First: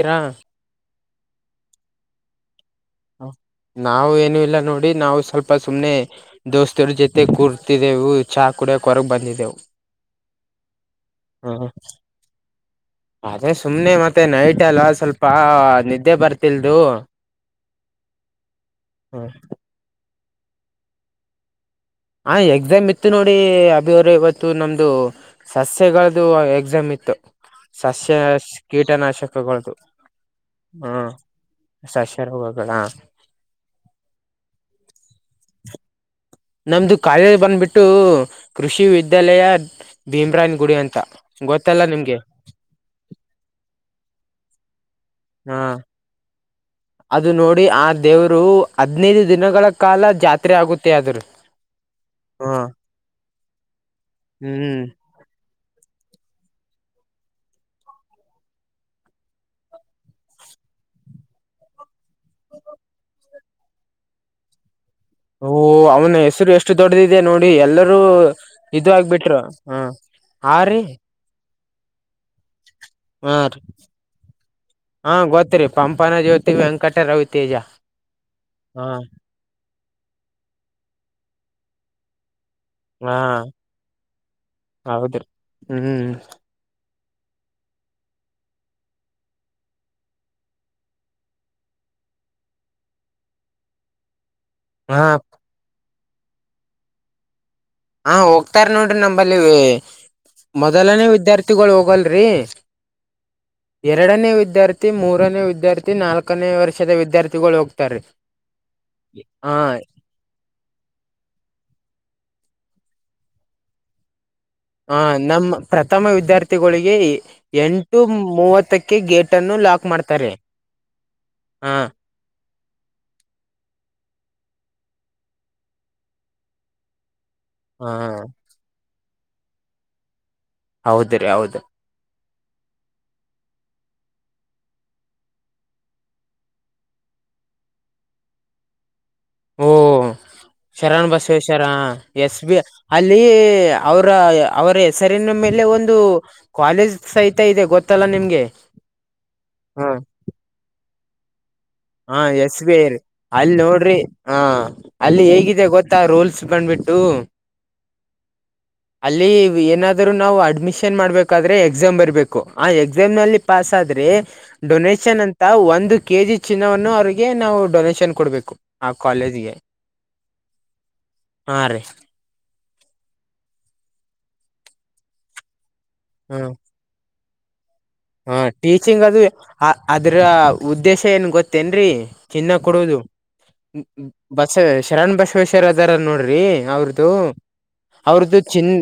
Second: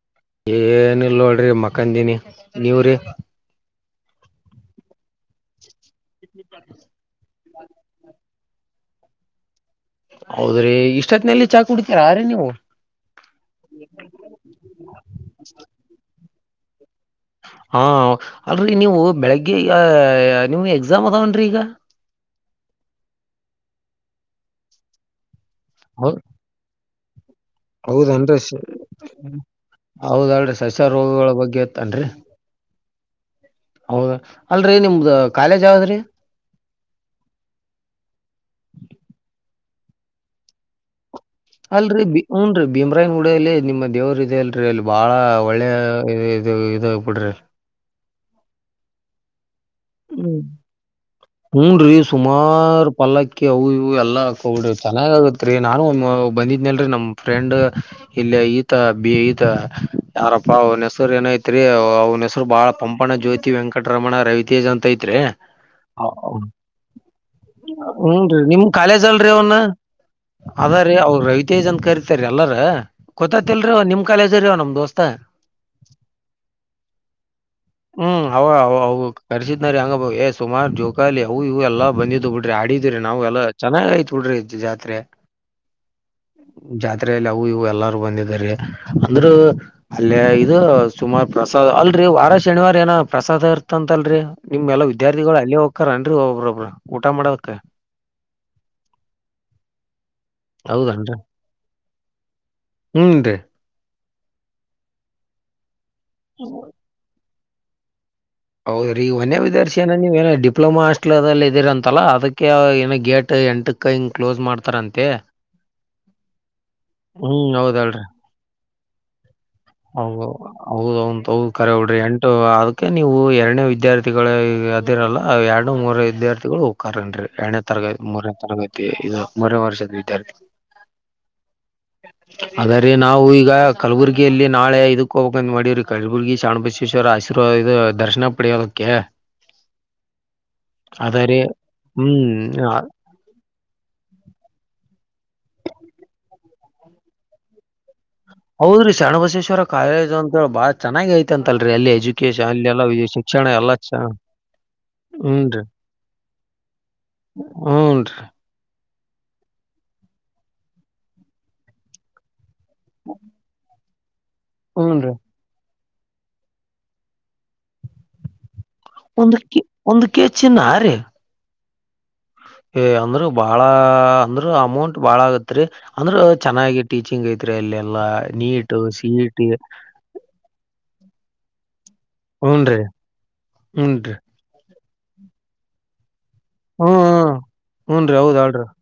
ಎರ ಏನಿಲ್ಲ ನೋಡ್ರಿ ಮಕ್ಕಂದೀನಿ ನೀವ್ರೀ. ನಾವು ಏನು ಇಲ್ಲ ನೋಡಿ ನಾವು ಸ್ವಲ್ಪ ಸುಮ್ಮ್ನೆ ದೋಸ್ತರ ಜೊತೆ ಕೂರ್ತಿದೆೆವು ಚಾ ಕುಡಿಕ ಕೊ ಹೊರಗ ಬಂದಿದೆೆವು. ಹೌದ್ರಿ ಇಷ್ಟತ್ತಿನಲ್ಲಿ ಚಾ ಕುಡತೀರಾ ಆ ರೀ ನೀವು. ಅದೇ ಸುಮ್ನೆ ಮತ್ತೆ ನೈಟ್ ಅಲ್ಲ ಸ್ವಲ್ಪ ನಿದ್ದೆ ಬರ್ತಿಲ್ದು. ಹಾ ಅಲ್ರರಿ ನೀವು ಬೆಳಗ್ಗೆ ಈಗ ನೀವು ಎಕ್ಸಾಮ್ ಅದಾವನ್ರಿ ಈಗ. ಹ ಎಕ್ಸಾಮ್ ಇತ್ತು ನೋಡಿ ಅಭಿವ್ರ ಇವತ್ತು ನಮ್ದು. ಹೌ ಸಸ್ಯಗಳ್ದ ಎಕ್ಸಾಮ್ ಇತ್ತು ಸಸ್ಯ ಹೌದನ್ರಿ ಕೀಟನಾಶಕಗಳ್ದ ಹೌದಲ್ರಿ ಸಸ್ಯ ಹ್ಮ ರೋಗಗಳ ಬಗ್ಗೆ ಸಸ್ಯಗಳದ ಹಾ ಹೌದ ಅಲ್ರಿ ನಿಮ್ದ ಕಾಲೇಜ್ ಯಾವದ್ರಿ. ನಮ್ದು ಕಾಲೇಜ್ ಬಂದ್ಬಿಟ್ಟು ಕೃಷಿ ವಿದ್ಯಾಲಯ ಭೀಮ್ರಾನ್ ಗುಡಿ ಅಂತ. ಗೊತ್ತಲ್ಲ ಅಲ್ರಿ ನಿಮ್ಗೆ ಬಿ ಹುನ್ರಿ ಭೀಮ್ರಾಯ್ಗುಡ ಅಲ್ಲಿ ನಿಮ್ಮ ದೇವರು ಇದೆ ಅಲ್ರಿ ಅಲ್ಲಿ ಬಾಳ ಹಾ ಒಳ್ಳೆ ಹ ಅದು ನೋಡಿ ಆ ದೇವರು ಹದ್ನೈದು ದಿನಗಳ ಕಾಲ ಜಾತ್ರೆ ಆಗುತ್ತೆ. ಆದ್ರ ಹುನ್ರಿ ಸುಮಾರ ಪಲ್ಲಕ್ಕಿ ಅವು ಇವು ಎಲ್ಲ ಹಕಬ ಹ್ಮ್ ಚೆನ್ನಾಗ ಆಗತ್ತ. ತ್ರಿ ನಾನು ಒಮ್ಮಿ ಬಂದಿದ್ನಲ್ರಿ ನಮ್ಮ ಫ್ರೆಂಡ್ ಇಲ್ಲ ಈತ ಬಿ ಈತ ಯಾರಪ್ಪ ಹೆಸರು ಏನೈತ್ರಿ ಅವನ ಹೆಸರು ಬಾಳ ಪಂಪಣ ಜೋತಿ. ಕಿ ವೆಂಕಟರಮಣ ರವಿತೇಜ ಐತ್ರಿ ಓ ಅವನ ಹೆಸರು ಎಷ್ಟು ದೊಡ್ಡದಿದೆ ನೋಡಿ ಎಲ್ಲರೂ ಹುನ್ರಿ ನಿಮ್ ಇದು ಕಾಲೇಜ್ ಅಲ್ರಿ ಆಗ್ಬಿಟ್ರು ಅವನ್. ಹ ಹಾ ರೀ ಅದರೀ ಅವ್ರ ರವಿತಜ್ ಅಂತ ಕರಿತಾರ ಎಲ್ಲಾರ. ಹಾ ರೀ ಗೊತ್ತತಿಲ್ರಿ ಅವ ನಿಮ್ ಕಾಲೇಜ ರೀ ಅವ ನಮ್ ದೋಸ್ತ ಹಾ ಗೊತ್ತರಿ ಪಂಪನ ಜ್ಯೋತಿ ವೆಂಕಟ ರವಿತೇಜ. ಹ್ಮ ಅವ ಅವ ಕರ್ಸಿದ್ನಾರ ಹಂಗ ಏ ಸುಮಾರ್ ಜಕಾಲಿ ಅವು ಇ ಎಲ್ಲಾ ಬಂದಿದ್ದು ಬಿಡ್ರಿ ಆಡಿ. ಇದ್ದಿರಿ ಹಾ ನಾವ್ ಎಲ್ಲ ಚೆನ್ನಾಗ ಆಯ್ತಾ ಬಿಡ್ರಿ ಜಾತ್ರೆ. ಹೌದ್ರಿ ಹ್ಮ್ ಜಾತ್ರೆಲ್ಲಿ ಅವು ಇವು ಎಲ್ಲಾರು ಬಂದಿದ್ದರ ಅಂದ್ರ ಅಲ್ಲೇ ಇದು ಸುಮಾರು ಪ್ರಸಾದ್ ಅಲ್ರಿ ವಾರ ಶನಿವಾರ ಏನ ಪ್ರಸಾದ ಇರ್ತಂತ. ತ್ತಲ್ರಿ ನಿಮ್ ಎಲ್ಲಾ ಹಾ ವಿದ್ಯಾರ್ಥಿಗಳು ಅಲ್ಲಿ ಹೋಕ್ಕಾರನ್ರಿ ಒಬ್ಬ್ರೊಬ್ರ ಊಟ ಮಾಡಕ. ಹಾ ಹೋಗ್ತಾರ ನೋಡ್ರಿ ನಂಬಲ್ಲಿ ಮೊದಲನೇ ವಿದ್ಯಾರ್ಥಿಗಳು ಹೋಗಲ್ರಿ. ಹ್ಮ ರೀ. ಎರಡನೇ ವಿದ್ಯಾರ್ಥಿ ಮೂರನೇ ವಿದ್ಯಾರ್ಥಿ ನಾಲ್ಕನೇ ವರ್ಷದ ವಿದ್ಯಾರ್ಥಿಗಳು ಹೋಗ್ತಾರ. ಹೌದರೀ ಓನ್ಯ ವಿದ್ಯಾರ್ಥಿನ ನೀವ ಏನ ಡಿ ಡಿಪ್ಲೊಮಾ ಹಾಸ್ಟಲ್ ಅಲ್ಲಿ ಇದಿರಂತಲ್ಲ ಅದಕ್ಕೆ ಗೇಟ್ ಎಂಟಕ ಹಿಂಗ ಕ್ಲೋಸ್ ಮಾಡ್ತ ಹ ನಮ್ಮ ಪ್ರಥಮ ವಿದ್ಯಾರ್ಥಿಗಳಿಗೆ ಹ್ಮ್ ಹೌದಲ್ರಿ ಎಂಟು ಮೂವತ್ತಕ್ಕೆ ಗೇಟ್ ಅನ್ನು ಲಾಕ್ ಹೌ ಮಾಡ್ತಾರೆ ಹೌದೌಂ ಹೌದ್ ಕರೆ ಹಾ ಬಿಡ್ರಿ ಎಂಟು ಅದ ಕೆ ನೀವು ಎರಡನೇ ವಿದ್ಯಾರ್ಥಿಗಳ ಅದಿರಲ್ಲ ಎರಡು ಮೂರ ವಿದ್ಯಾರ್ಥಿಗಳು ಹೋಗ್ಕಾರೇನ್ರಿ ಎರಡನೇ ತರಗತಿ ಹ ಮೂರನೇ ತರಗತಿ ಇದು ಮೂರನೆ ವರ್ಷದ ವಿದ್ಯಾರ್ಥಿ. ಹೌದ ರೀ ಹೌದ. ಆದರೆ ನಾವು ಈಗ ಕಲಬುರಗಿಯಲ್ಲಿ ನಾಳೆ ಇದಕ್ಕ ಹೋಗಬೇಕಂದ್ ಮಾಡೀರರಿ ಕಲಬುರ್ಗಿ ಚಾಣುಬಸೇಶ್ವರ ಆಶೀರ್ವಾದ ಇದ ದರ್ಶನ ಪಡೆಯೋದಕ್ಕೆ. ಓ ಶರಣ್ ಅದ ರೀ ಬಸವೇಶ್ವರ ಹ್ಮ್ ಎಸ್ ಬಿ ಆ- ಅ ಲ್ಲಿ ಅವರ ಅವರ ಹೆಸರಿನ ಮೇಲೆ ಒಂದು ಕಾಲೇಜ್ ಸಹಿತ ಇದೆ ಗೊತ್ತಲ್ಲಾ ನಿಮ್ಗೆ. ಹೌದ್ರಿ ಶಣಬಸೇಶ್ವರ ಹ ಕಾಲೇಜು ಅಂತೇಳಿ ಬಾಳ ಚೆನ್ನಾಗ ಐತಂತಲ್ರಿ ಅಲ್ಲಿ ಹ ಎಜುಕೇಶನ್ ಎಸ್ ಅಲ್ಲಿ ಬಿ ಎಲ್ಲ ಐ ಶಿಕ್ಷಣ ಅಲ್ಲಿ ಎಲ್ಲ ಚ ನೋಡ್ರಿ ಹ ಅಲ್ಲಿ ಹೇಗಿದೆ ಗೊತ್ತಾ ರೋಲ್ಸ್ ಬಂದ್ಬಿಟ್ಟು. ಹ್ನ್ ರೀ. ಅಲ್ಲಿ ಏನಾದರು ನಾವು ಅಡ್ಮಿಷನ್ ಮಾಡ್ಬೇಕಾದ್ರೆ ಎಕ್ಸಾಮ್ ಬರ್ಬೇಕು. ಆ ಎಕ್ಸಾಮ್ ನಲ್ಲಿ ಪಾಸ್ ಆದ್ರೆ ಹೂನ್ರಿ ಡೊನೇಷನ್ ಅಂತ ಒಂದು ಕೆ ಜಿ ಚಿನ್ನವನ್ನು ಅವರಿಗೆ ನಾವು ಡೊನೇಶನ್ ಕೊಡ್ಬೇಕು. ಆ ಒಂದ ಕಾಲೇಜ್ಗೆ ಕೆ ಒಂದ್ ಕೆ ಜಿ ಚಿನ್ನ ಆ ರಿ. ಹಾಂ ರೀ. ಏ ಅಂದ್ರೂ ಬಾಳ ಅಂದ್ರ ಅಮೌಂಟ್ ಬಾಳ ಆಗತ್ರಿ ಅಂದ್ರ ಹ್ಮ ಚೆನ್ನಾಗಿ. ಟೀಚಿಂಗ್ ಐತ್ರಿ ಅಲ್ಲಿ ಎಲ್ಲಾ ಹ ನೀಟ್ ಟೀಚಿಂಗ್ ಸಿ ಅದು ಇ ಟಿ ಅದ್ರ ಉದ್ದೇಶ ಏನ್ ಗೊತ್ತೇನ್ರರಿ ಚಿನ್ನ ಹೂನ್ರಿ ಕೊಡುವುದು ಹ್ಮ್ ಹ್ಮ್. ಹೂನ್ರಿ ಬಸವ ಶರಣ್ ಬಸವೇಶ್ವರ್ ಅದಾರ ನೋಡ್ರಿ ಹ್ಮ್ ಅವ್ರದು ಹ್ಮ್ ಹೂನ್ರಿ ಹೌದ್ ಅವ್ರ್ದು ಅಲ್ರಿ ಚಿನ್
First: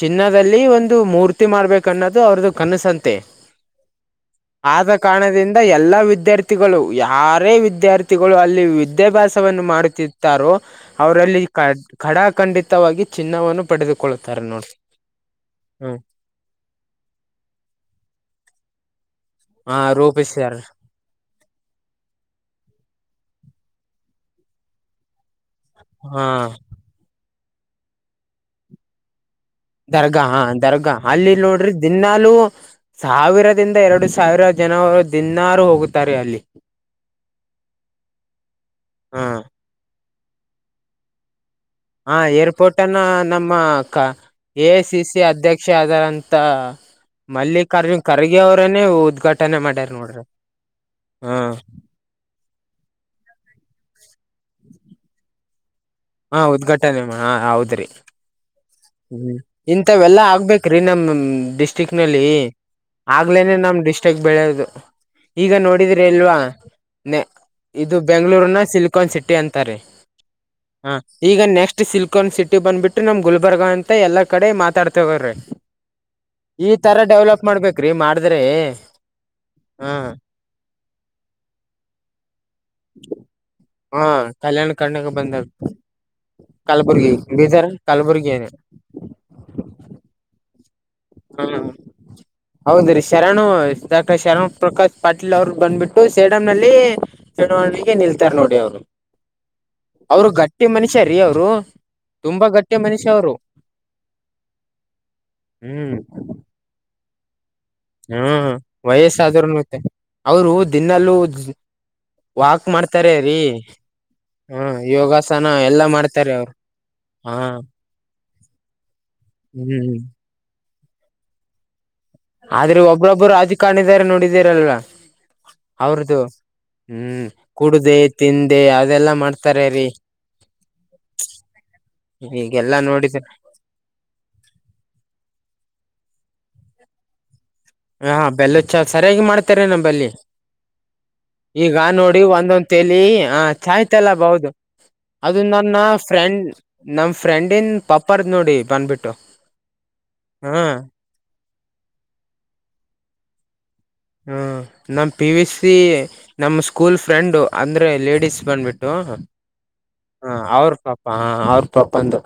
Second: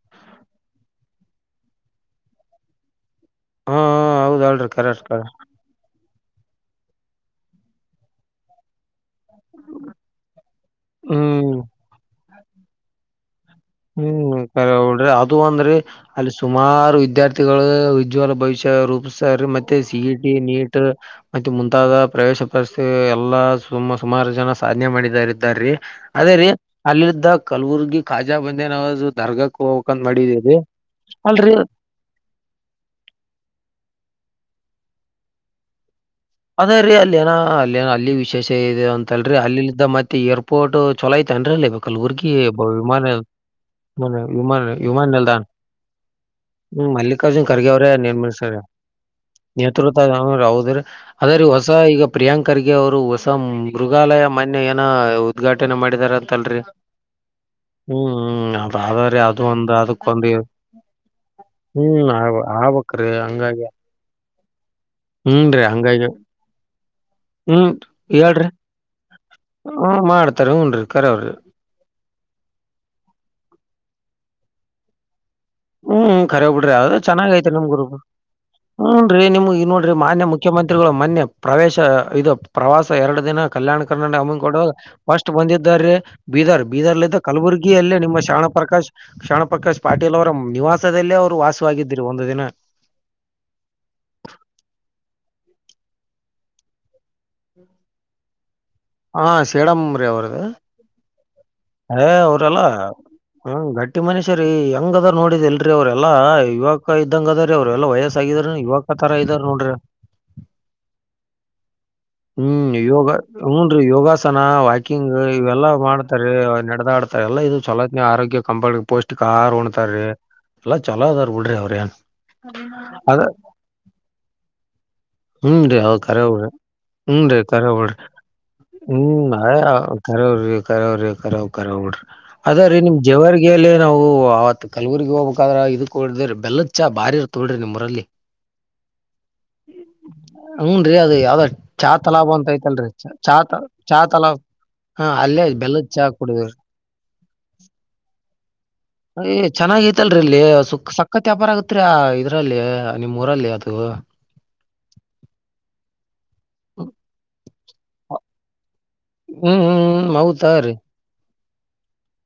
ಚಿನ್ನದಲ್ಲಿ ಒಂದು ಮೂರ್ತಿ ಮಾಡ ಬೇಕ್ ಅನ್ನೊದು ಅವ್ರದು ಕನಸಂತೆ. ಹಾ ಹ ಹೌದ ಆದ ಕಾರಣದಿಂದ ಎಲ್ಲಾ ವಿದ್ಯಾರ್ಥಿಗಳು ಯಾರೇ ವಿದ್ಯಾರ್ಥಿಗಳು ಅಲ್ಲಿ ವಿದ ವಿದ್ಯಾಭ್ಯಾಸವನ್ನು ಮಾಡುತ್ತಿದ್ದಾರೋ ಅವರಲ್ಲಿ ಹ್ಮ್ ಖಡಖಂಡಿತವಾಗಿ ಚಿನ್ನವನ್ನು ಹ್ಮ್ ಪಡೆದುಕೊಳ್ಳುತ್ತಾರೆ ನೋಡಿ ಕರೆ ಬಿಡ್ರಿ ಅದು ಒಂದ್ರಿ. ಹ್ಮ ಅಲ್ಲಿ ಸುಮಾರು ವಿದ್ಯಾರ್ಥಿಗಳು ವಿಜ್ವಲ ಭವಿಷ್ಯ ರೂಪಿಸ ತಾರೆ ಮತ್ತೆ ಹ ಸಿಇ ಟಿ ರೂಪಿಸ್ಯಾರ ನೀಟ್ ಮತ್ತೆ ಮುಂತಾದ ಪ್ರವೇಶ ಪರಿಸ ಎಲ್ಲಾ ಸುಮ ಸುಮಾರು ಜನ ಸಾಧನೆ ಮಾಡಿದಾರ ಇದ್ದಾರಿ. ಹಾ ಅದೇ ರೀ ಅಲ್ಲಿದ್ದ ಕಲಬುರ್ಗಿ ಕಾಜಾ ಬಂದೇನವಾಜ ದರ್ಗಾಕ್ ಹೋಗ್ಬೇಕಂತ್ ದರ್ಗಾ ಹಾ ಮಾಡಿದೀರಿ. ದರ್ಗಾ ಅಲ್ಲಿ ಅಲ್ರಿ ನೋಡ್ರಿ ದಿನಾಲುೂ ಸಾವಿರದಿಂದ ಎರಡು ಸಾವಿರ ಜನವರು ದಿನಾರು ಹೋಗುತ್ತಾರೆ ಅಲ್ಲಿ. ಅದೇ ರೀ ಅಲ್ಲಿ ಏನ ಅಲ್ಲಿನ ಅಲ್ಲಿ ವಿಶೇಷ ಇ ಹ ಅಂತಲ್ರರಿ ಅಲ್ಲಿಲ್ಲಿದ್ದ ಮತ್ತೆ ಏರ್ಪೋರ್ಟ್ ಚಲೋ ಐತೆ ಏನ್ರಿ ಅಲ್ಲಿ ಹ ಕಲಬುರ್ಗಿ ಏರ್ಪೋರ್ಟ್ ಅನ್ನ ವಿಮಾನ ನಮ್ಮ ಕ ವಿಮಾನ ಎ ಸಿ ವಿಮಾನ ಸಿ ನಿಲ್ದಾಣ. ಅಧ್ಯಕ್ಷ ಆದಾರಂತ ಹ್ಮ ಮಲ್ಲಿಕಾರ್ಜುನ್ ಖರ್ಗೆ ಅವ್ರೇ ಖರ್ಗೆ ನಿರ್ಮಲಿಸ್ರ ಅವರನ್ನೇ ಉದ್ಘಾಟನೆ ಮಾಡ್ಯಾರ ನೇತೃತ್ವ ನೋಡ್ರಿ ಹೌದ್ರ ಅದ ಹಾ ರಿ ಹೊಸ ಈಗ ಪ್ರಿಯಾಂಕ್ ಖರ್ಗೆ ಅವರು ಹೊಸ ಮೃಗಾಲಯ ಮನ್ಯ ಏನ ಉದ್ಘಾಟನೆ ಮಾಡಿದ್ದಾರೆ ಅಂತ ಹಾ ಉದ್ಘಾಟನೆ ಮಾ ಹೌದ್ರಿ. ಹ್ಮ್ ಅದರಿ ಹ್ಮ್ ಅದು ಒಂದ್ ಇಂತವೆಲ್ಲಾ ಅದಕ್ಕೊಂದ್ ಆಗ್ಬೇಕ್ರಿ ನಮ ಡಿಸ್ಟ್ರಿಕ್ ಹ್ಮ್ ನಲ್ಲಿ ಆಗ್ ಆಗ್ಬೇಕ್ರಿ ಆಗ್ಲೇನೆ ಹಂಗಾಗಿ ನಮ್ ಡಿಸ್ಟಿಕ್ ಬೆಳೆಯದು ಈಗ ಹ್ಞೂನ್ರಿ ನೋಡಿದ್ರಿ ಹಂಗಾಗಿ ಅಲ್ವಾ ಹ್ಮ್ ಇದು ಹೇಳ್ರಿ ಬೆಂಗಳೂರ್ನ ಸಿಲ್ಕ್ ಕಾನ್ ಸಿಟಿ ಅಂತಾರೆ ಹ್ಮ್ ಮಾಡ್ತಾರ ಹ್ಞೂನ್ರಿ ಹ ಖರೆ ಅವ್ರಿ ಈಗ ನೆಕ್ಸ್ಟ್ ಸಿಲ್ಕಾನ್ ಸಿಟಿ ಬಂದ್ಬಿಟ್ಟು ನಮ್ ಗುಲ್ಬರ್ಗ ಅಂತ ಎಲ್ಲಾ ಕಡೆ ಮಾತಾಡ್ತವರೆ. ಹ್ಮ್ಖರಿ ಕರೆ ಬುಡ್ರಿ ಅದುನು ಚೆನ್ನಾಗ ಐತ್ರಿ ನಮ್ ಗುರು ಮಾಡ್ಬೇಕ್ರಿ ಮಾಡಿದ್ರೆ ಹ್ಮ್ ರಿ ನಿಮ್ಗ ಇಲ್ ನೋಡ್ರಿ ಹಾ ಮಾನ್ಯ ಮು ಮುಖ್ಯಮಂತ್ರಿಗಳು ಮನ್ನೆ ಪ್ರವೇಶ ಇದು ಪ್ರವಾಸ ಎರಡು ದಿನ ಕಲ್ಯಾಣ ಹಾ ಕರ್ನಾಟಕ ಹಮ್ಮಿ ಕೊಡು ಕಲ್ಯಾಣ ಕರ್ನಾಟಕ ಫಸ್ಟ್ ಬಂದ ಬಂದಿದ್ದಾರಿ ಬೀದರ್ ಕಲಬುರ್ಗಿ ಲಿಂದ ಬೀದರ್ ಕಲಬುರ್ಗಿಯಲ್ಲೇ ನಿಮ್ಮ ಕಲಬುರ್ಗಿ ಶರಣ ಪ್ರಕಾಶ್ ಶರಣ್ ಪ್ರಕಾಶ್ ಪಾಟೀಲ್ ಅವರ ನಿವಾಸದಲ್ಲೇ ಅವ್ರು ವಾಸವಾಗಿದ್ದುರಿ ಒಂದು ದಿನ. ಹೌದ್ರೀ ಶರಣ ಡಾಕ್ಟರ್ ಶರಣ್ ಪ್ರಕಾಶ್ ಪಾಟೀಲ್ ಅವ್ರ ಬಂದ್ಬಿಟ್ಟು ಸೇಡಂ ನಲ್ಲಿ. ಚುನಾವಣೆಗೆ ನಿಲ್ತಾರ ನೋಡಿ ಅವ್ರು ಹಾ ಸೇಡಂ ರೀ ಅವ್ರು ಅವ್ರದು ಗಟ್ಟಿ ಮನುಷ್ಯ ರೀ ಅವರು. ಏ ತುಂಬಾ ಅವರೆಲ್ಲಾ. ಗಟ್ಟಿ ಮನುಷ್ಯ ಹ್ಮ ಗಟ್ಟಿ ಮನಷರಿ ಹೆಂಗದರ್ ನೋಡಿದೀಲ್ರಿ ಹ್ಮ್ ಅವ್ರೆಲ್ಲಾ ಇವಾಗ ಯುವಕ ಇದ್ದಂಗ ಅದ ರೀ ಅವ್ರ ಎಲ್ಲ ವಯಸ್ಸ ಆಗಿದ್ರು ಯುವಕ ತರ ಇದ್ದಾರ ನೋಡ್ರಿ. ಅವ್ರು ದಿನಾಲು ಹ್ಮ್ ಯೋಗ ಹ್ನ್ ರೀ ಯೋಗಾಸನ ಹ ವಾಕಿಂಗ್ ಯೋಗಾಸನ ಇವೆಲ್ಲಾ ಎಲ್ಲಾ ಮಾಡ್ತಾರೀ ಮಾಡ್ತಾರೆ ಅವ್ರು ನಡದಾಡ್ತ ಹಾ ಇಂತವೆಲ್ಲ ಇದು ಚಲೋತ್ನ ಆರೋಗ್ಯ ಕಂಪ ಪೌಷ್ಟಿಕ ಆಹಾರ ಹ್ಮ್ ಉಣತಾರಿ. ಎಲ್ಲಾ ಚಲೋದಾರ ಬಿಡ್ರಿ ಅವ್ರ ಏನ್. ಆದ್ರೆ ಅದ ಒಬ್ರೊಬ್ಬರು ರಾಜಕಾರಣಿದಾರ ನೋಡಿದೀರಲ್ವಾ ಹ್ಮ್ ರೀ ಅವ ಅವ್ರದು ಕರೆವರಿ [unintelligible] ಹ್ಮ ಹ್ಮ್ ರೀ ಕರೆಬುಡ್ರಿ ಕುಡ್ದೆ ತಿಂದೆ ಅದೆಲ್ಲಾ ಹ್ಮ್ ಆ ಮಾಡ್ತಾರೆ ರೀ ಏ ಕರೇವ್ರಿ ಕರೆವ್ರಿ ಕರೆವ್ ಕರೆವ್ ಬಿಡ್ರಿ. ಅದ ರೀ ಈಗೆಲ್ಲಾನು. ಜೇವರ್ಗಿಯಲ್ಲಿ ನಾವು ಅವತ್ ಕಲಬುರ್ಗಿಗ ಹೋಗ್ಬೇಕಾದ್ರ ಇದು ಕುಡುದುವ್ರಿ ಬೆಲ್ಲದ ಚಾ ಬಾರಿ ಇರ್ತದ ಬಿಡ್ರಿ ನಿಮ್ ಹ ಬೆಲ್ಲುದ ಚಾ ಸರಿಯಾಗಿ ಮಾಡ್ತಾರಿ ನಂಬಲ್ಲಿ ಹ್ಞೂನ್ರಿ ಅದು ಯಾವ್ದೋ ಈಗ ಈಗ ಚಾ ನೋಡಿ ತಲಾಬ್ ಅಂತ ಒಂದೊಂದ್ ಐತಲ್ರಿ ತೇಲಿ ಚಾ ಚಾ ಆ ತ ಚಾ ಚಾಯಿಯ್ತಲ್ಲ ತಲಾಬ್ ಬೌದು [unintelligible] ಹಾ ಅದು ಅಲ್ಲೇ ನನ್ನ ಬೆಲ್ಲದ್ ಚಾ ಕುಡಿದೇವ್ರಿ. ಫ್ರೆಂಡ್ ನಮ್ ಫ್ರೆಂಡ್ ಇಂದ ಪಪ್ಪರ್ದ್ ನೋಡಿ ಬಂದ್ಬಿಟ್ ಅ ಏ ಚೆನ್ನಾಗ ಐತಲ್ರಿ ಇಲ್ಲಿ ಸುಕ್ ಸ ಸಕ್ಕತ್ ವ್ಯಾಪಾರ ಆಗತ್ರಿ ಆ ಇದ್ರಲ್ಲಿ ನಿಮ್ಮ್ ಊರಲ್ಲಿ ಅದು. ಹ್ಮ ನಮ್ಮ ಪಿ ವಿ ಸಿ ನಮ್ಮ ಹ್ಮ್ ಸ್ಕೂಲ್ ಫ್ರೆಂಡು ಅಂದ್ರೆ ಲೇಡಿಸ್ ಬಂದ್ಬಿಟ್ಟು ಹ ಹ್ಮ್ ಹೌದಾ ಅವ್ರ ರೀ ಪಪ್ಪಾ ಹಾ ಅವ್ರ ಪಪ್ಪಾಂದು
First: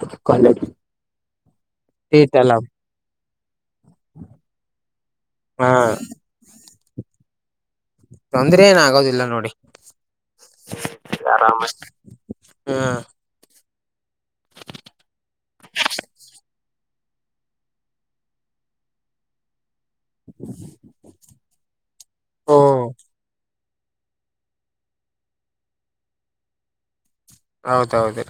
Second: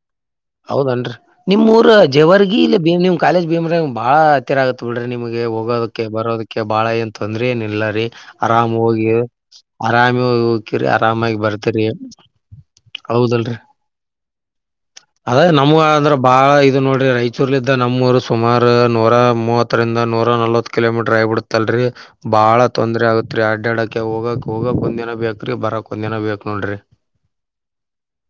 ಹೌದನ್ರಿ ನಿಮ್ ಊರ ಸೀಟ್ ಎಲ್ಲ ಜೆವರ್ಗಿ ಇಲ್ಲಿ ಬಿ ನಿಮ್ ಕಾಲೇಜ್ ಭೀಮ್ರ ಬಾಳ ಹತ್ತಿರ ಆಗತ್ತ ಬಿಡ್ರಿ ನಿಮಗೆ ಹಾ ಹೋಗೋದಕ್ಕೆ ಬರೋದಕ್ಕೆ ಬಾಳ ಏನ್ ತೊಂದ್ರೆ ಎನ್ ಇಲ್ಲ ರಿ ತೊಂದ್ರೆ ಆರಾಮ ಏನ್ ಹೋಗಿ ಆಗೋದಿಲ್ಲ ನೋಡಿ ಆರಾಮಿ ಹೋಗಿ ಹೋಕಿರಿ ಆರಾಮಾಗಿ ಆರಾಮ ಬರ್ತೀರಿ. ಹ್ಮ ಹೌದಲ್ರಿ. ಅದ ನಮ್ಮು ಆದ್ರ ಬಾಳ ಇದು ನೋಡ್ರಿ ರಾಯಚೂರ್ಲಿದ್ದ ನಮ್ಮೂರು ಸುಮಾರ ನೂರ ಮೂವತ್ ಹತ್ತರಿಂದ ನೂರ ನಲ್ವತ್ ಕಿಲೋಮೀಟರ್ ಆಗಿಬಿಡತ್ತಲ್ರಿ ಓ ಬಾಳ ತೊಂದ್ರೆ ಆಗುತ್ತ ತ್ರಿ ಅಡ್ಡ್ಯಾಡಕ ಹೋಗಕ್ ಹೋಗಕ್ ಒಂದ ದಿನ ಬೆಕ್ರಿ ಬರಕ್ ಒಂದ್ ದಿನ ಬೇಕ್ ನೋಡ್ರಿ. ಹೌದೌದು ರೀ.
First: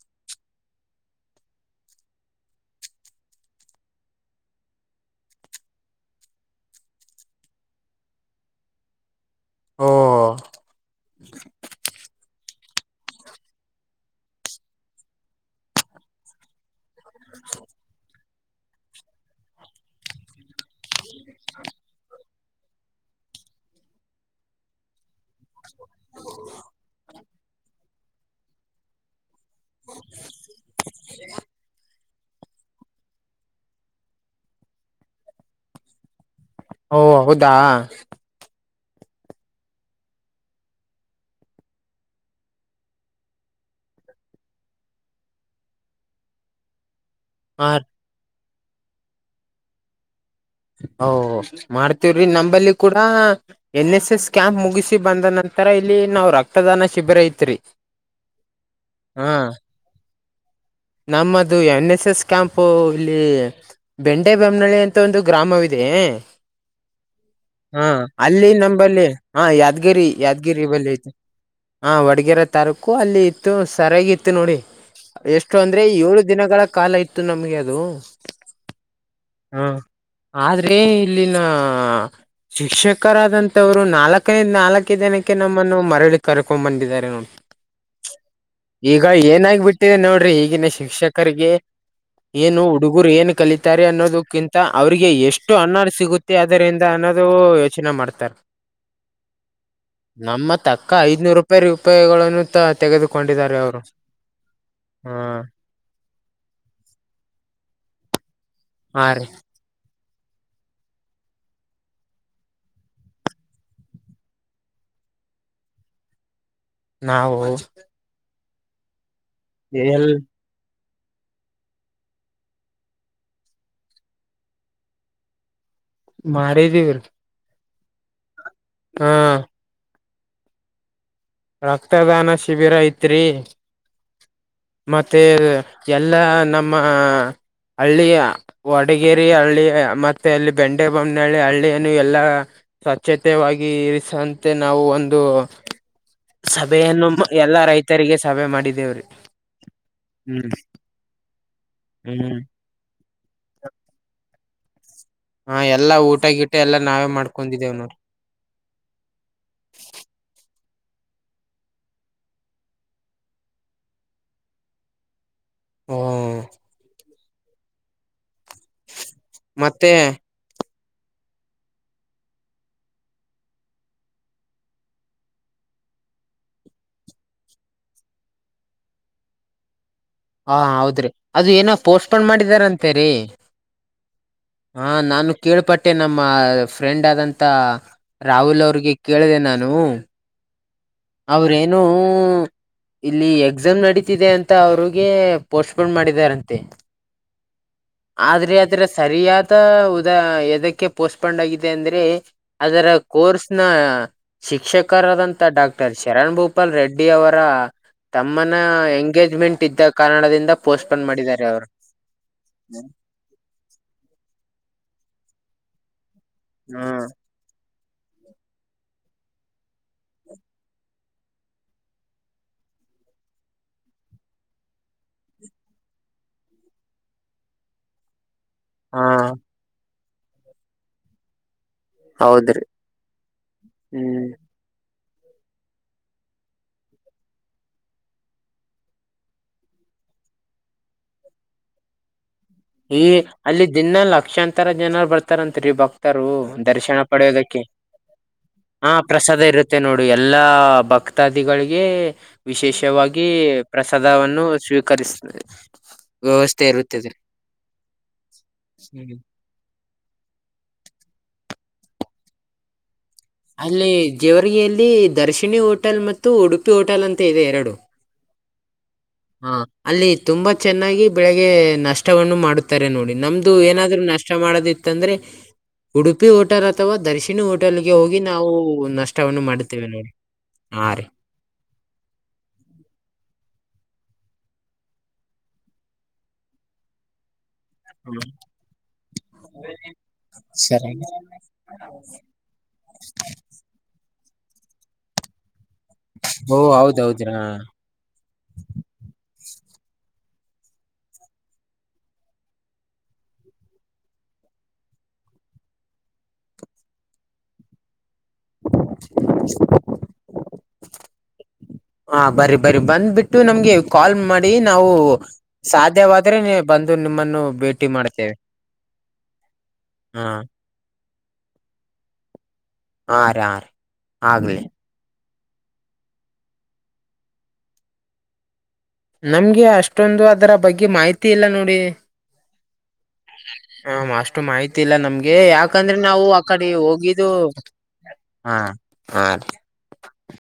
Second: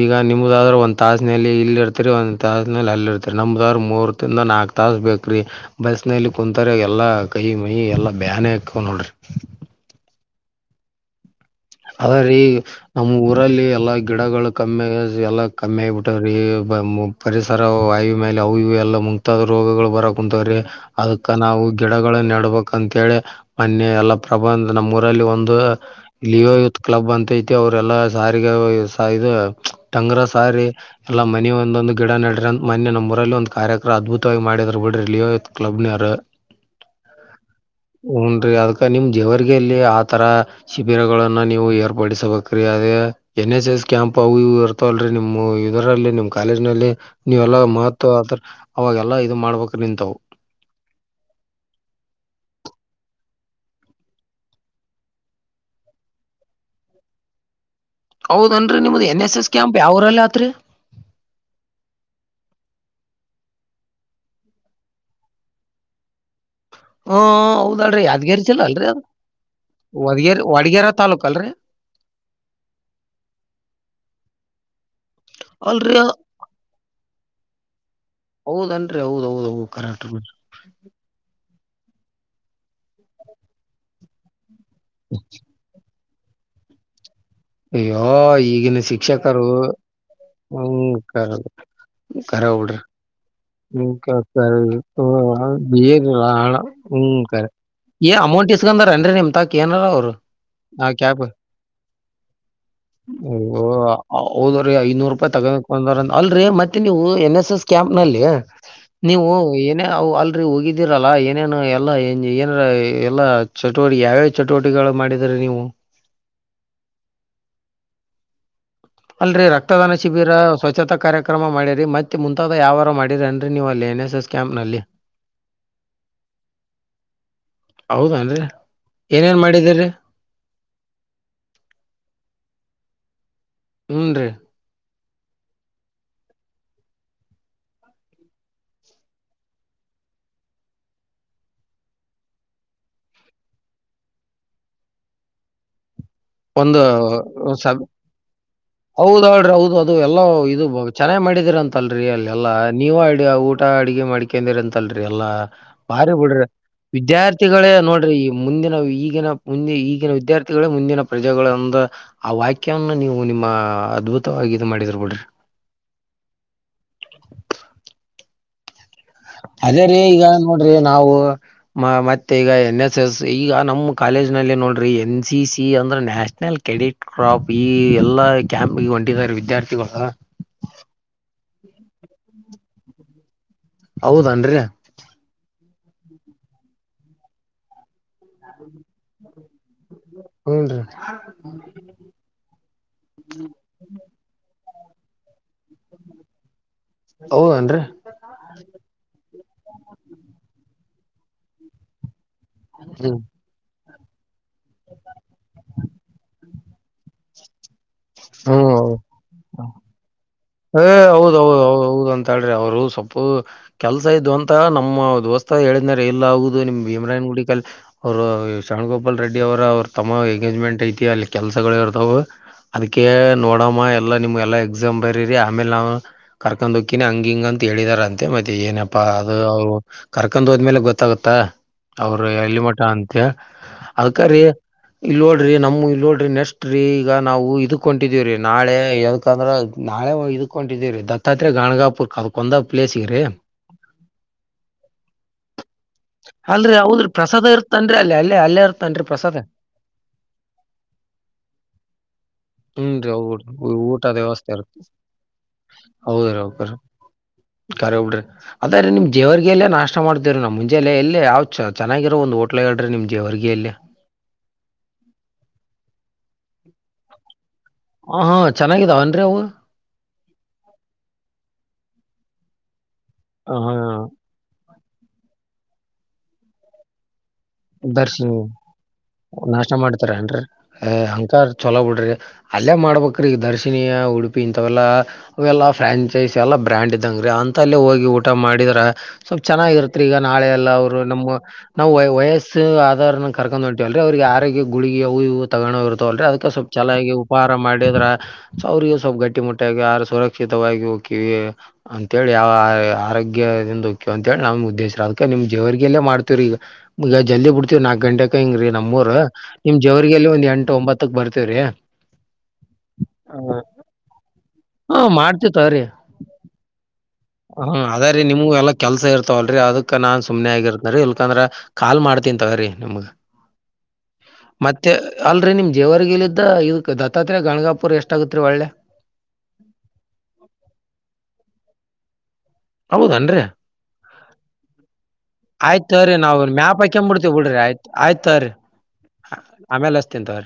ಈಗ ನಿಮದಾದ್ರ ಒಂದ್ ತಾಸಿನಲ್ಲಿ ಇಲ್ಲಿರ್ತೀರಿ ಒಂದು ತಾಸನಲ್ಲಿ ಅಲ್ಲಿರ್ತರಿ ನಮ್ಮ್ದವ್ರು ಮೂರು ತಿಂದ ನಾಕ್ ತಾಸ ಬೇಕ್ರಿ. ಬಸ್ನಲ್ಲಿ ಕುಂತರಿಗೆಲ್ಲ ಕೈ ಮಯಿ ಎಲ್ಲಾ ಬ್ಯಾನೆ ಆಕವ್ ನೋಡ್ರಿ. ಹೊ ಹೌದ್ರೀ ಈಗ್ ನಮ್ಮ ಊರಲ್ಲಿ ಎಲ್ಲಾ ಗಿಡಗಳ ಕಮ್ಮಿ ಆಗ್ಯಾದ್ರಿ ಎಲ್ಲಾ ಕಮ್ಮಿ ಬಿಟ್ಟಾದ್ರಿ ಬ ಮು ಪರಿಸರ ವಾಯು ಮ್ಯಾಲ ಅವು ಇವು ಎಲ್ಲ ಮುಂತಾದ ರೋಗಗಳು ಬರ ಕುಂತವ್ರಿ ಅದಕ್ಕ ನಾವು ಗಿಡಗಳನ್ನ ನೆಡಬೇಕ ಅಂತೇಳಿ ಮನ್ನೆ ಎಲ್ಲಾ ಪ್ರಬಂಧ ನಮ್ಮೂಊರಲ್ಲಿ ಒಂದು. ಲಿಯೋ ಯೂತ್ ಕ್ಲಬ್ ಅಂತ ಐತಿ ಅವರೆಲ್ಲಾ ಸಾರಿಗೆ ಇವು ಸಾ ಇದು ಟಂಗರ ಸಾರಿ ಎಲ್ಲ ಮನಿ ಒಂದೊಂದುಕ. ಗಿಡ ನೆಡ್ರಿ ಅಂತ ಮೊನ್ನೆ ನಮ್ಮೂರಲ್ಲಿ ಒಂದು ಕಾರ್ಯಕ್ರಮ ಅದ್ಭುತವಾಗಿ ಮಾಡಿದ್ ಬಿಡ್ರಿ ಲಿಯೋ ಯೂಥ್ ಕ್ಲಬ್ ನೋರು. ಓ ಹೌದಾ ಹ್ನು ರೀ ಅದ್ಕಕಾ ನಿಮ್ಮ್ ಜೇವರ್ಗಿಯಲ್ಲಿ ಆತರ. ಬಿರಗಳನ್ನ ನೀವು ಏರ್ಪಡಿಸಬೇಕ್ರೀ ಅದೇ ಎನ್ ಎಸ್ ಎಸ್ ಕ್ಯಾಂಪ್ ಅವು ಇವು ಇರ್ತಾವಲ್ರರಿ ನಿಮ್ಮ್ ಇದರಲ್ಲಿ ನಿಮ್ಮ್. ಕಾಲೇಜ್ ನಲ್ಲಿ ನೀವೆಲ್ಲಾ ಹ ಮಹತ್ವ ಆತ ಅವಾಗೆಲ್ಲಾ ಇದು ಮಾಡ್ಬೇಕ್ ರೀ ನಿಂತವು. ಮಾಡ್ತವ್ರಿ ನಂಬಲ್ಲಿ ಕೂಡ. ಎನ್ ಎಸ್ ಎಸ್ ಕ್ಯಾಂಪ್ ಮುಗಿಸಿ ಬಂದ ನಂತರ ಇಲ್ಲಿ ನಾವ್ ರಕ್ತದಾನ ಶಿಬಿರ ಇತ್ರಿ. ಹೌದನ್ರಿ ನಿಮ್ದ್ ಎನ್ ಎಸ್ ಎಸ್ ಕ್ಯಾಂಪ್ ಯಾವೂರಲ್ಲಿ ಆತ್ರಿ. ನಮ್ಮದು ಎನ್ ಎಸ್ ಎಸ್ ಕ್ಯಾಂಪು ಇಲ್ಲಿ. ಬೆಂಡೆ ಬೊಮ್ಮನಹಳ್ಳಿ ಅಂತ ಒಂದು ಗ್ರಾಮವಿದೆ. ಹಾ ಹಾ ಹೌದಲ್ರಿ ಯಾದಗಿರಿ ಅಲ್ಲಿ ಜಿಲ್ಲೆ ಅಲ್ರಿ ಅದು ನಂಬಲ್ಲಿ ಹಾ ಯಾದ್ಗಿರಿ ವದಗೇರಿ ಯಾದ್ಗಿರಿ ವಡಗೇರಾ ಬಲಿ ಐತೆ. ತಾಲೂಕ್ ಅಲ್ರಿ? ಹಾ ವಡಗರೆ ತಾಲ್ಲುಕು ಅಲ್ಲಿ ಇತ್ತು ಸರಿಯಾಗಿ ಇತ್ತು ನೋಡಿ. ಅಷ್ಟು ಅಂದ್ರೆ ಅಲ್ರಿ ಏಳು ದಿನಗಳ ಕಾಲ ಇತ್ತು ನಮ್ಗೆ ಅದು. ಹೌದನ್ರಿ ಹೌದೌದು. ಹ್ಮ ಆದ್ರೇ. ಇಲ್ಲಿನ ಶಿಕ್ಷಕರಾದಂತವ್ರು ನಾಲ್ಕೈಡ್ ನಾಲ್ಕೇ ಜನಕ್ಕೆ ನಮ್ಮಗೆ. ಮರಳಿ ಕರ್ಕೊಂಡ್ ಬಂದಿದ್ದಾರೆ ನೋಡ್. ಅಯ್ಯೋ ಈಗಿನ ಶಿಕ್ಷಕರು ಬಿಟ್ಟಿದೆ ನೋಡ್ರಿ ಈಗಿನ ಹ್ಮ. ಕಾರೆ ಬುಡ್ರಿ. ಗು ಏನ್ ಕಲಿತಾರೆ ಅನ್ನೋದು. ಕಿಂತ ಅವ್ರಿಗೆ ಎಷ್ಟು ಹ್ಮ್ ಹಣ ಏನಿಲ್ಲ ಸಿಗುತ್ತೆ ಹಣ ಅದರಿಂದ ಹ್ಮ್ ಅನ್ನೋದು ಕರೆ. ಯೋಚನೆ ಏ ಮಾಡ್ತಾರೆ. ಅಮೌಂಟ್ ಇಸ್ಕೊಂಡಾರೇನ್ರಿ ನಿಮ್ ತಾಕ ಏನಾರ ಅವ್ರು ನಮ್ಮ ಆ ತಅಕ್ಕ ಐದನೂರು ರೂಪಾಯಿ ರೂಪಾಯಿಗಳನ್ನು. ತೆಗೆದುಕೊಂಡಿದ್ದಾರೆ ಅವರು ಹದ್ರೀ ಐನೂರು ಹ ರೂಪಾಯಿ ತಗ. ಒಂದ ಅಲ್ರಿ ಮತ್ತೆ ನೀವು ಎನ್ ಎಸ್ ಎಸ್ ಕ್ಯಾಂಪ್ ನಲ್ಲಿ ಹಾ ರೀ ನೀವು ಏನ. ನಾವು ಅಲ್ಡಿ ಹೋಗಿದ್ದೀರಲ್ಲ ಏನೇನು ಎಲ್ಲ ಏನ ಎಲ್ಲಾ ಚಟುವಟಿಕೆ. ಚಟುವಟಿಕೆಗಳು ಮಾಡಿದರೆ ನೀವು. ನಾವು. ಅಲ್ರೀ ರಕ್ತದಾನ ಎಲ್ ಶಿಬಿರ ಸ್ವಚ್ಛತಾ ಕಾರ್ಯಕ್ರಮ. ಕ್ರಮ ಮಾಡಿರಿ ಮತ್ತೆ ಮುಂತಾದ ಯಾವಾರು ಮಾಡಿರಿ ಅನ್ರರಿ ನೀವು ಅಲ್ಲಿ ಎನ್ ಎಸ್ ಎಸ್ ಕ್ಯಾಂಪ್ ನಲ್ಲಿ. ಮಾಡಿದೀವ್ರೀ. ಹೌದೇನ್ ರೀ ಏನೇನ್ ಮಾಡಿದೀರೀ. ರಕ್ತದಾನ ಶಿಬಿರ ಇತ್ ರೀ. ಹ್ಞೂ ರೀ. ಮತ್ತೆ ಎಲ್ಲ ನಮ್ಮ ಹಳ್ಳಿಯ. ವಡಗೇರಿ ಹಳ್ಳಿ ಮತ್ತೆ ಅಲ್ಲಿ ಬೆಂಡೆ ಬೊಮ್ಮನಹಳ್ಳಿ ಹಳ್ಳಿಯ ನು ಎಲ್ಲಾ. ಸ್ವಚ್ಛತೆವಾಗಿ ಇರಿಸಂತೆ ನಾವು ಒಂದು.. ಒಂದು ಸಭೆಯನ್ನು ಎಲ್ಲಾ ಸ ರೈತರಿಗೆ ಸಭೆ ಮಾಡಿದೇವ್ರಿ ಹೌದ ಹ್ರಿ ಹೌದು ಅದು ಎಲ್ಲ ಇದು. ಚೆನ್ನಾಗಿ ಮಾಡಿದೀರ ಅಂತಲ್ರರಿ ಅಲ್ಲೆಲ್ಲಾ ನೀವು ಅ ಊಟ ಅಡಗೆ ಮಾಡ. ಯಾಕಂದ್ರ ಅಂತಲ್ರಿ ಎಲ್ಲಾ ಹ ಎಲ್ಲಾ ಬಾರಿ ಊಟ ಬಿಡ್ರಿ ಗಿಟ ಎಲ್ಲಾ ನಾವೇ ವಿದ್ಯಾರ್ಥಿಗಳೇ ಮಾಡ್ಕೊಂಡಿದೇವ್ ನೋಡ್ರಿ. ಮುಂದಿನ ಈಗಿನ ಮುಂದಿನ ಈಗಿನ ವಿದ್ಯಾರ್ಥಿಗಳೇ ಮುಂದಿನ. ಪ್ರಜೆಗಳ ಒಂದ ಆ ವಾಕ್ಯವನ್ನ ನೀವು ನಿಮ್ಮ ಅದ್ಭುತವಾಗಿ ಇ ಮಾಡಿದ್ರ ಡ್ರಿ. ಹಾ. ಅದೇ ಮತ್ತೆ ರೀ ಈಗ ನೋಡ್ರಿ ನಾವು. ಮ ಮತ್ತೆ ಈಗ ಎನ್ ಎಸ್ ಎಸ್ ಈಗ ನಮ್ಮ್ ಕಾಲೇಜ್ ನಲ್ಲಿ ನೋಡ್ರಿ ಎನ್ ಸಿ ಸಿ ಅಂದ್ರ ನ್ಯಾಷನಲ್ ಕ್ರೆಡಿಟ್. ಕ್ರಾಪ್ ಈ ಎಲ್ಲಾ ಕ್ಯಾಂಪ್ಗೆ ಹೊಂಟಿದ್ದಾರೆ ವಿದ್ಯಾರ್ಥಿಗಳು. ಹಾ ಹೌದ್ರಿ ಅದು ಏನ ಪೋಸ್ಟ್ಪೋನ್್ ಮಾಡಿದಾರ ಅಂತೇರಿ. ಹೌದನ್ರಿ ಹಾ ನಾನು ಕೇಳ್ಪಟ್ಟೆ ನಮ್ಮ ಫ್ರೆಂಡ್ ಆದಂತ. ರಾಹುಲ್ ಅವ್ರಿಗೆ ಕೇಳಿದೆ ನಾನು. ಹುನ್ರಿ ಅವ್ರೇನುೂ ಇಲ್ಲಿ ಎಕ್ಸಾಮ್ ನಡೀತಿದೆ ಅಂತ ಅವ್ರಿಗೆ ಪೋಸ್ಟ್ಪೋನ್ ಮಾಡಿದಾರಂತೆ. ಹೌದನ್ರೀ. ಆದ್ರೆ ಅದರ ಸರಿಯಾದ ಉದಾ ಎದಕ್ಕೆ ಪೋಸ್ಟ್ಪೋಂಡ್ ಆಗಿದೆ ಅಂದ್ರೆ ಅದರ ಹ್ಮ್ ಕೋರ್ಸ್ ನ ಶಿಕ್ಷಕರಾದಂತ ಡಾಕ್ಟರ್ ಶರಣ್ ಭೋಪಾಲ್ ರೆಡ್ಡಿ ಅವರ ತಮ್ಮನ ಹ್ಮ್ ಎಂಗೇಜ್ಮೆಂಟ್ ಇದ್ದ ಕಾರಣದಿಂದ ಪೋಸ್ಟ್ಪೋನ್ ಮಾಡಿದ್ದಾರೆ ಅವ್ರು. ಮಾತಾಡ್ರ ಅವರು ಸೊಪ್ಪು ಕೆಲಸ ಇದ್ ಅಂತ ನಮ್ಮ ದೋಸ್ತ ಹೇಳಿದ್ನರಿ ಇಲ್ಲ [unintelligible] ನಿಮ್ ಹ್ಮ್ ಬಿಮ್ರಾನ್ ಗುಡಿಕಲ್ ಅವರು ಶರಣ್ಗೋಪಾಲ್ ರೆಡ್ಡಿ ಅವರ ಅವ್ರ ತಮ್ಮ ಎಂಗೇಜ್ಮೆಂಟ್ ಐತಿ ಅಲ್ಲಿ ಕೆಲಸಗಳು ಇರ್ತವು ಅದಕ್ಕೆ ನೋಡಮ್ಮ ಎಲ್ಲಾ ನಿಮ್ಗೆ ಎಲ್ಲಾ ಎಕ್ಸಾಮ್ ಬರರಿ ಆಮೇಲೆ ನಾವು ಕರ್ಕೊಂಡ್ ಹಕ್ಕಿನಿ ಹಂಗ ಹಿಂಗ ಅಂತ ಹೇಳಿದರಂತೆ ಅ ಏನಪ್ಪಾ ಹಾ ಅದು ಅವ್ರು ಕರ್ಕೊಂಡ್ ಹೋದ್ಮೇಲೆ ಗೊತ್ತಾಗುತ್ತಾ? ಅವ್ರ ಎಲ್ಲಿ ಹೌದ್ರಿ ಮಠ ಅಂತೆ ಹ್ಮ್ ಅದಕಾರಿ ಇಲ್ ನೋಡ್ರಿ ನಮ್ಮ ಇಲ್ಲಿ ನೋಡ್ರಿ ನೆಕ್ಸ್ಟ್ ರೀ ಈಗ ನಾವು ಇದ್ಕೊಂಡಿದೀವ್ರೀ ನಾಳೆ ಯಾಕಂದ್ರ ನಾಳೆ ಇದ್ಕೊಂಡಿದೀವ್ರೀ ದತ್ತಾತ್ರಯ ಗಣಗಾಪುರ್ಕ ಈ ಅಲ್ಲಿ ದಿನ ಲಕ್ಷಾಂತರ ಜನ ಬರ್ತಾರಂತರಿ ಬಕ್ ತರು ಅಲ್ರರಿ ದರ್ಶನ ಹೌದ್ರಿ ಪ್ರಸಾದ ಪಡೆಯೋದಕ್ಕೆ ಇರ್ತನ್ರಿ ಅಲ್ಲಿ ಅಲ್ಲೇ ಅಲ್ಲೇ ಹ ಇರ್ತನ್ರಿ ಪ್ರಸಾದ ಇರುತ್ತೆ ನೋಡಿ ಎಲ್ಲಾ ಭಕ್ ತದಿಗಳಿಗೆ ಹ್ಮ್ ರೀ ಹೌ ವಿಶೇಷವಾಗಿ ಊಟದ ಪ್ರಸಾದವನ್ನು ವ್ಯವಸ್ಥೆ ಇರುತ್ತೆ ಸ್ವೀಕರಿಸ ಹೌದ್ರಿ ವ್ಯವಸ್ಥೆ ಹೌದ್ರಿ ಇರುತ್ತದೆ ಕರೆ ಬುಡ್ರಿ ಅದ್ರೀ ನಿಮ್ ಹ್ಮ್ ಜೇವರ್ರಿಗೆ ಎಲ್ಲಾ ನಾಷ್ಟ ಮಾಡ್ತವ್ರ ನಮ್ ದೆ ಎಲ್ಲಿ ಯಾವ್ ಚನ್ ಚನ್ನಾಗಿರ ಒಂದು ಹೋಟ್ಲ್ ಹೇಳ್ರೆ ನಿಮ್ ಜೇವರ್ಗಿಯಲ್ಲಿ ಅಲ್ಲಿ ಜೇವರ್ಗಿಯಲ್ಲಿ ದರ್ಶಿನಿ ಹೋಟೆಲ್ ಮತ್ತು ಉಡುಪಿ ಹೋಟೆಲ್ ಅಂತ ಇದೆ ಎರಡು. ಹ ಹಾ ಚೆನ್ನಾಗಿದಾವ ಅವ ಹಾ ಅಲ್ಲಿ ತುಂಬಾ ಚೆನ್ನಾಗಿ ಬೆಳಿಗ್ಗೆ ನಷ್ಟವನ್ನು ಮಾಡುತ್ತಾರೆ ನೋಡಿ ನಮ್ದು ಹ ಹಾ ಏನಾದ್ರು ನಷ್ಟ ನಾಷ್ಟಾ ಮಾಡೋದಿತ್ತಂದ್ರೆ ಉಡುಪಿ ಓಟರ್ ಅಥವಾ ದರ್ಶಿಣಿ ಓಟ ದರ್ಶನ್ ನನಾಷ್ಟಾ ಮಾಡುತ್ತೇವೆ ನೋಡಿ ಮಾಡ್ತಾರ್ ಏನ್ರಿ ಹಾ ಏ ರೀ ಅಂತರ್ ಚೊಲೋ ಬಿಡ್ರಿ. ಅಲ್ಲೇ ಮಾಡ್ಬೇಕ್ರೀಗ ದರ್ಶಿನಿಯ ಉಡುಪಿ ಇಂಥವೆಲ್ಲಾ ಅವೆಲ್ಲಾ ಫ್ರಾಂಚೈಸ್ ಎಲ್ಲ ಬ್ರ್ಯಾಂಡ್ ಇದಂಗ ರೀ ಅಂತ ತಲ್ಲೇ ಹೋಗಿ ಊಟ ಮಾಡಿದ್ರ ಸ್ವಲ್ಪ ಚೆನ್ನಾಗಿರ್ತ್ತರಿ ಈಗ ನಾಳೆ ಎಲ್ಲ ಸರಿ ಅವರು ನಮ್ ನಾವು ವಯಸ್ಸ ಆಧಾರ ನಗ್ ಕರ್ಕೊಂಡ್ ಹೊಂಟೀವಲ್ರಿ ಅವ್ರರಿಗೆ ಆರೋಗ್ಯ ಗುಳಿಗಿ ಅವು ಇವು ತಗೋನೋ ತೋಲ್ರಿ ಅದಕ್ಕ ಓ ಸ್ವಲ್ಪ ಚೆನ್ನಾಗಿ ಹೌದೌದ್ರಾ ಉಪಹಾರ ಮಾಡಿದ್ರ ಅವ್ರಗೂ ಸ್ವಲ್ಪ ಗಟ್ಟಿಮಟ್ಟಾಗಿ ಯಾರು ಸುರಕ್ಷಿತವಾಗಿ ಹೋಗಕಿವವಿ ಅಂತೇಳಿ ಯಾವ ಆರೋಗ್ಯದಿಂದಕ್ಯ ಅಂತೇಳಿ ನಮ್ ಉದ್ದೇಶ ಅದಕ ನಿಮ್ ಜೇವರಿಗೆಲ್ಲೇ ಮಾಡ್ತವ್ರ ಈಗ ಈಗ ಜಲ್ದಿ ಬಿಡ್ತೇವಿ ನಾಲ್ಕ ಗಂಟೆಗ್ ಹೆಂಗ್ರಿ ನಮ್ಮೂರ್ ನಿಮ್ ಜವರಿಗೆಲ್ಲಿ ಒಂದ್ ಎಂಟು ಒಂಬತ್ತಕ್ ಬರ್ತೇವ್ರಿ. ಹಾ ಬರಿ ಬರಿ ಬಂದ್ಬಿಟ್ಟು ನಮ್ಗೆ ಕಾಲ್ ಮಾಡಿ ನಾವು ಹಾ ಮಾಡ್ತಿವಿ ತೋರಿ ಸಾಧ್ಯವಾದ ಆದ್ರೆನೇ ಬಂದು ನಿಮ್ಮನ್ನು ಹ್ಮ ಭೇಟಿ ಅದ ರೀ ಮಾಡ್ತೇವೆ ನಿಮ್ಗೂ ಎಲ್ಲಾ ಕೆಲ್ಸ ಇರ್ತವಲ್ರರಿ ಅದಕ್ ನಾನ್ ಹಾ ಸುಮ್ಮನೆ ಆಗಿರ್ತ ರಿ ಇಲ್ಕಂದ್ರ ಕಾಲ್ ಮಾಡ್ತಿನಿತಗ್ರಿ ನಿಮಗ್ ಹಾ ರೀ ಹಾ ರೀ ಆಗ್ಲಿ ಮತ್ತ ಅಲ್ರಿ ನಿಮ್ ಜೇವರ್ಗಲ್ಲಿದ್ದ ಇದಕ್ಕೆ ದತ್ತಾತ್ರರಿಯ ಗಣಗಾಪುರ ಎಷ್ಟಾಗುತ್ತೆ ರೀ ಒಳ್ಳೆ ನಮ್ಗೆ ಅಷ್ಟೊಂದು ಅದರ ಬಗ್ಗೆ ಮಾಹಿತಿ ಇಲ್ಲ ನೋಡಿ ಹೌದನ್ರರಿ ಹ ಅಷ್ಟು ಮಾಹಿತಿ ಇಲ್ಲ ನಮ್ಗೆ ಆಯ್ತ್ ಯಾಕಂದ್ರೆ ತೋರಿ ನಾವು ಅ ನಾವ್ ಕಡೆ ಮ್ಯಾಪ್ ಹಾಕೊಂಡ್ ಹೋಗಿದ್ದು ಬಿಡ್ತೀವಿ ಬಿಡ್ರಿ ಹಾ ಹಾ ರೀ ಆಮೇಲೆಷ್ಟ ತಿಂತವರಿ